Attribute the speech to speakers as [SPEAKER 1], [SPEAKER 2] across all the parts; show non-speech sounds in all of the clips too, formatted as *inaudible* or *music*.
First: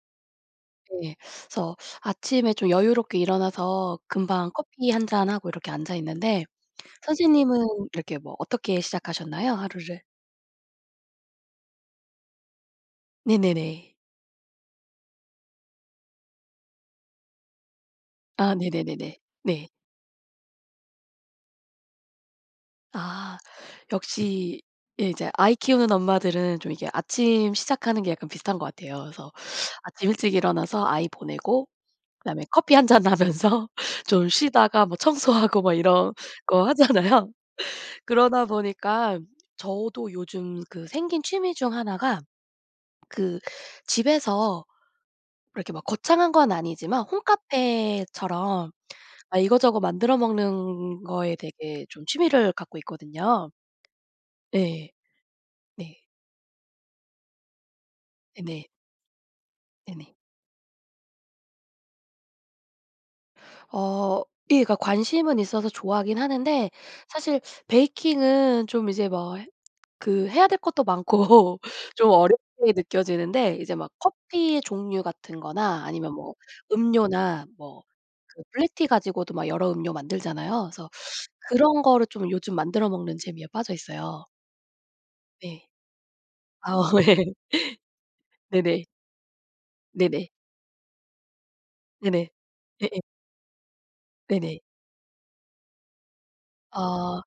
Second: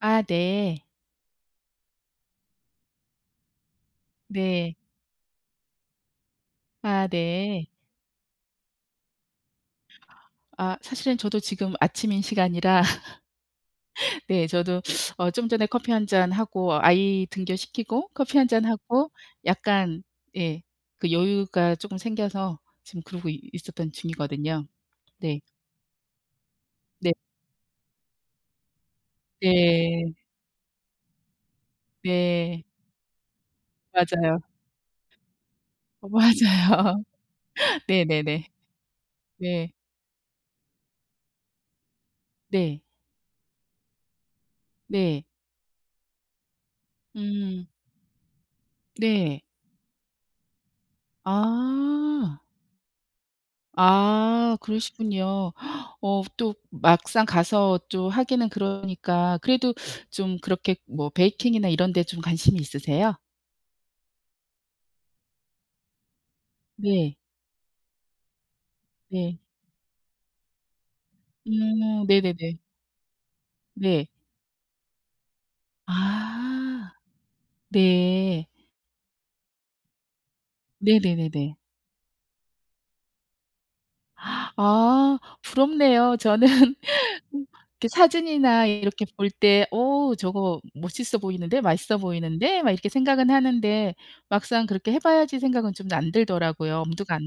[SPEAKER 1] 아. 네.
[SPEAKER 2] 네. 그래서 아침에 좀 여유롭게 일어나서 금방
[SPEAKER 1] 네.
[SPEAKER 2] 커피 1 잔 하고 이렇게 앉아 있는데
[SPEAKER 1] 아.
[SPEAKER 2] 선생님은
[SPEAKER 1] 네.
[SPEAKER 2] 이렇게 뭐 어떻게 시작하셨나요, 하루를?
[SPEAKER 1] 아 사실은 저도 지금 아침인 시간이라
[SPEAKER 2] 네네네.
[SPEAKER 1] *laughs* 네. 저도 어 좀 전에 커피 1 잔 하고 아이 등교시키고 커피 1
[SPEAKER 2] 아.
[SPEAKER 1] 잔 하고
[SPEAKER 2] 네네네네. 네.
[SPEAKER 1] 약간 예. 그 여유가 쪼금 생겨서 지금 그러고
[SPEAKER 2] 아
[SPEAKER 1] 있었던
[SPEAKER 2] 역시
[SPEAKER 1] 중이거든요.
[SPEAKER 2] 예 이제
[SPEAKER 1] 네.
[SPEAKER 2] 아이 키우는 엄마들은 좀 이게
[SPEAKER 1] 네.
[SPEAKER 2] 아침 시작하는 게 약간 비슷한 것 같아요. 그래서 아침
[SPEAKER 1] 네.
[SPEAKER 2] 일찍 일어나서 아이 보내고 그다음에
[SPEAKER 1] 네.
[SPEAKER 2] 커피 1 잔 하면서 좀
[SPEAKER 1] 맞아요.
[SPEAKER 2] 쉬다가 뭐 청소하고 막
[SPEAKER 1] 어.
[SPEAKER 2] 이런 거
[SPEAKER 1] 맞아요.
[SPEAKER 2] 하잖아요. 그러다
[SPEAKER 1] 네네네.
[SPEAKER 2] 보니까
[SPEAKER 1] 네.
[SPEAKER 2] 저도 요즘 그 생긴 취미 중 하나가
[SPEAKER 1] 네.
[SPEAKER 2] 그 집에서
[SPEAKER 1] 네.
[SPEAKER 2] 이렇게 막 거창한 건 아니지만
[SPEAKER 1] 음.
[SPEAKER 2] 홈카페처럼 아
[SPEAKER 1] 네.
[SPEAKER 2] 이것저것 만들어 먹는 거에 되게 좀
[SPEAKER 1] 아.
[SPEAKER 2] 취미를 갖고 있거든요.
[SPEAKER 1] 아.
[SPEAKER 2] 예.
[SPEAKER 1] 그러시군요.
[SPEAKER 2] 네.
[SPEAKER 1] 어 또 막상 가서 또 하기는
[SPEAKER 2] 네네.
[SPEAKER 1] 그러니까 그래도
[SPEAKER 2] 네네.
[SPEAKER 1] 좀 그렇게 뭐 베이킹이나 이런 데 좀 관심이 있으세요?
[SPEAKER 2] 어. 예. 그러니까 관심은 있어서 좋아하긴 하는데
[SPEAKER 1] 네.
[SPEAKER 2] 사실 베이킹은 좀 이제 뭐
[SPEAKER 1] 네.
[SPEAKER 2] 그 해야 될 것도 많고
[SPEAKER 1] 음.
[SPEAKER 2] 좀 어렵게
[SPEAKER 1] 네네네.
[SPEAKER 2] 느껴지는데 이제 막
[SPEAKER 1] 네.
[SPEAKER 2] 커피의 종류 같은 거나 아니면 뭐
[SPEAKER 1] 아.
[SPEAKER 2] 음료나 뭐 그
[SPEAKER 1] 네.
[SPEAKER 2] 블랙티 가지고도 막 여러 음료 만들잖아요. 그래서
[SPEAKER 1] 네네네네.
[SPEAKER 2] 그런 거를 좀 요즘 만들어 먹는 재미에 빠져 있어요.
[SPEAKER 1] 아.
[SPEAKER 2] 네.
[SPEAKER 1] 부럽네요. 저는
[SPEAKER 2] 아 예.
[SPEAKER 1] 이렇게 사진이나 이
[SPEAKER 2] 네네.
[SPEAKER 1] 이렇게 볼 때 "어우,
[SPEAKER 2] 네네.
[SPEAKER 1] 저거 멋있어 보이는데? 맛있어
[SPEAKER 2] 네네.
[SPEAKER 1] 보이는데?" 막 이렇게
[SPEAKER 2] 예예.
[SPEAKER 1] 생각은 하는데
[SPEAKER 2] 네네.
[SPEAKER 1] 막상 그렇게 해 봐야지 생각은 좀 안 들더라고요. 엄두가
[SPEAKER 2] 아.
[SPEAKER 1] 안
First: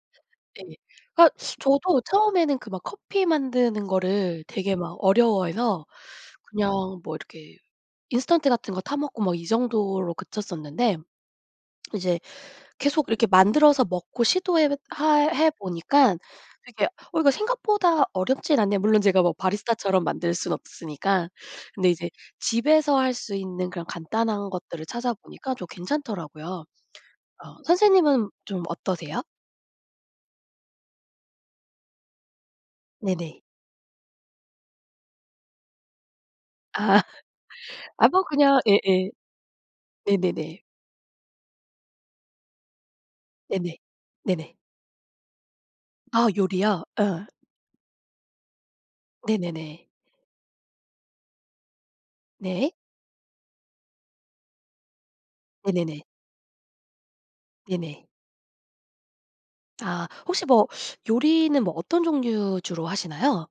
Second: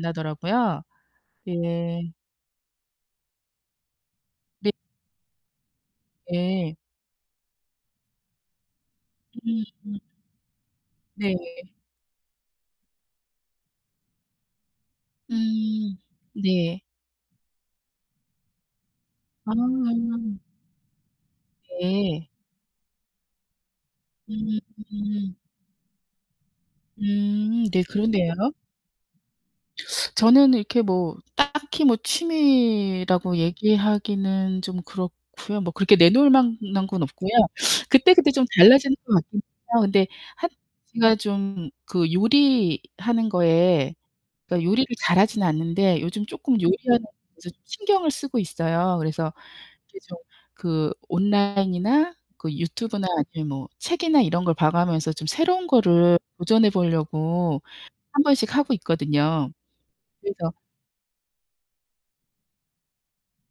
[SPEAKER 2] 네.
[SPEAKER 1] 나더라고요.
[SPEAKER 2] 그니까 저도
[SPEAKER 1] 예.
[SPEAKER 2] 처음에는 그 막 커피 만드는 거를
[SPEAKER 1] 네.
[SPEAKER 2] 되게 막 어려워해서 그냥
[SPEAKER 1] 예.
[SPEAKER 2] 뭐 이렇게 인스턴트 같은 것 타 먹고 막 이
[SPEAKER 1] 음.
[SPEAKER 2] 정도로 그쳤었는데
[SPEAKER 1] 네.
[SPEAKER 2] 이제 계속 이렇게 만들어서 먹고 시도해 할 해
[SPEAKER 1] 음.
[SPEAKER 2] 보니깐
[SPEAKER 1] 네.
[SPEAKER 2] 되게 '어 이거 생각보다 어렵진 않네.' 물론 제가 뭐
[SPEAKER 1] 아.
[SPEAKER 2] 바리스타처럼 만들 순 없으니까. 근데 이제
[SPEAKER 1] 예.
[SPEAKER 2] 집에서 할 수 있는 그런 간단한
[SPEAKER 1] 음.
[SPEAKER 2] 것들을
[SPEAKER 1] 음.
[SPEAKER 2] 찾아보니까 좀 괜찮더라고요. 어
[SPEAKER 1] 음. 네.
[SPEAKER 2] 선생님은
[SPEAKER 1] 그러네요.
[SPEAKER 2] 좀 어떠세요?
[SPEAKER 1] 저는 이렇게 뭐 딱히 뭐 취미라고
[SPEAKER 2] 네네.
[SPEAKER 1] 얘기하기는 좀 그렇고요. 뭐 그렇게 내놓을 만한
[SPEAKER 2] 아.
[SPEAKER 1] 건 없고요.
[SPEAKER 2] 아 뭐
[SPEAKER 1] 그때그때 좀
[SPEAKER 2] 그냥
[SPEAKER 1] 달라지는
[SPEAKER 2] 예예.
[SPEAKER 1] 것 같긴 해요. 근데 한
[SPEAKER 2] 네네네.
[SPEAKER 1] 제가 좀 그 요리하는
[SPEAKER 2] 네네.
[SPEAKER 1] 것에
[SPEAKER 2] 네네.
[SPEAKER 1] 그니까 요리를 잘하진 않는데 요즘
[SPEAKER 2] 아
[SPEAKER 1] 쪼끔
[SPEAKER 2] 요리요?
[SPEAKER 1] 요리하는
[SPEAKER 2] 예.
[SPEAKER 1] 것에 신경을 쓰고 있어요. 그래서
[SPEAKER 2] 네네네.
[SPEAKER 1] 이게 저 그 온라인이나 그
[SPEAKER 2] 네.
[SPEAKER 1] 유튜브나 아니면 뭐 책이나 이런 걸 봐가면서 좀 새로운
[SPEAKER 2] 네네네.
[SPEAKER 1] 거를 도전해 보려고
[SPEAKER 2] 네네.
[SPEAKER 1] 1 번씩 하고 있거든요.
[SPEAKER 2] 아. 혹시
[SPEAKER 1] 그래서
[SPEAKER 2] 뭐 요리는 뭐 어떤 종류 주로 하시나요?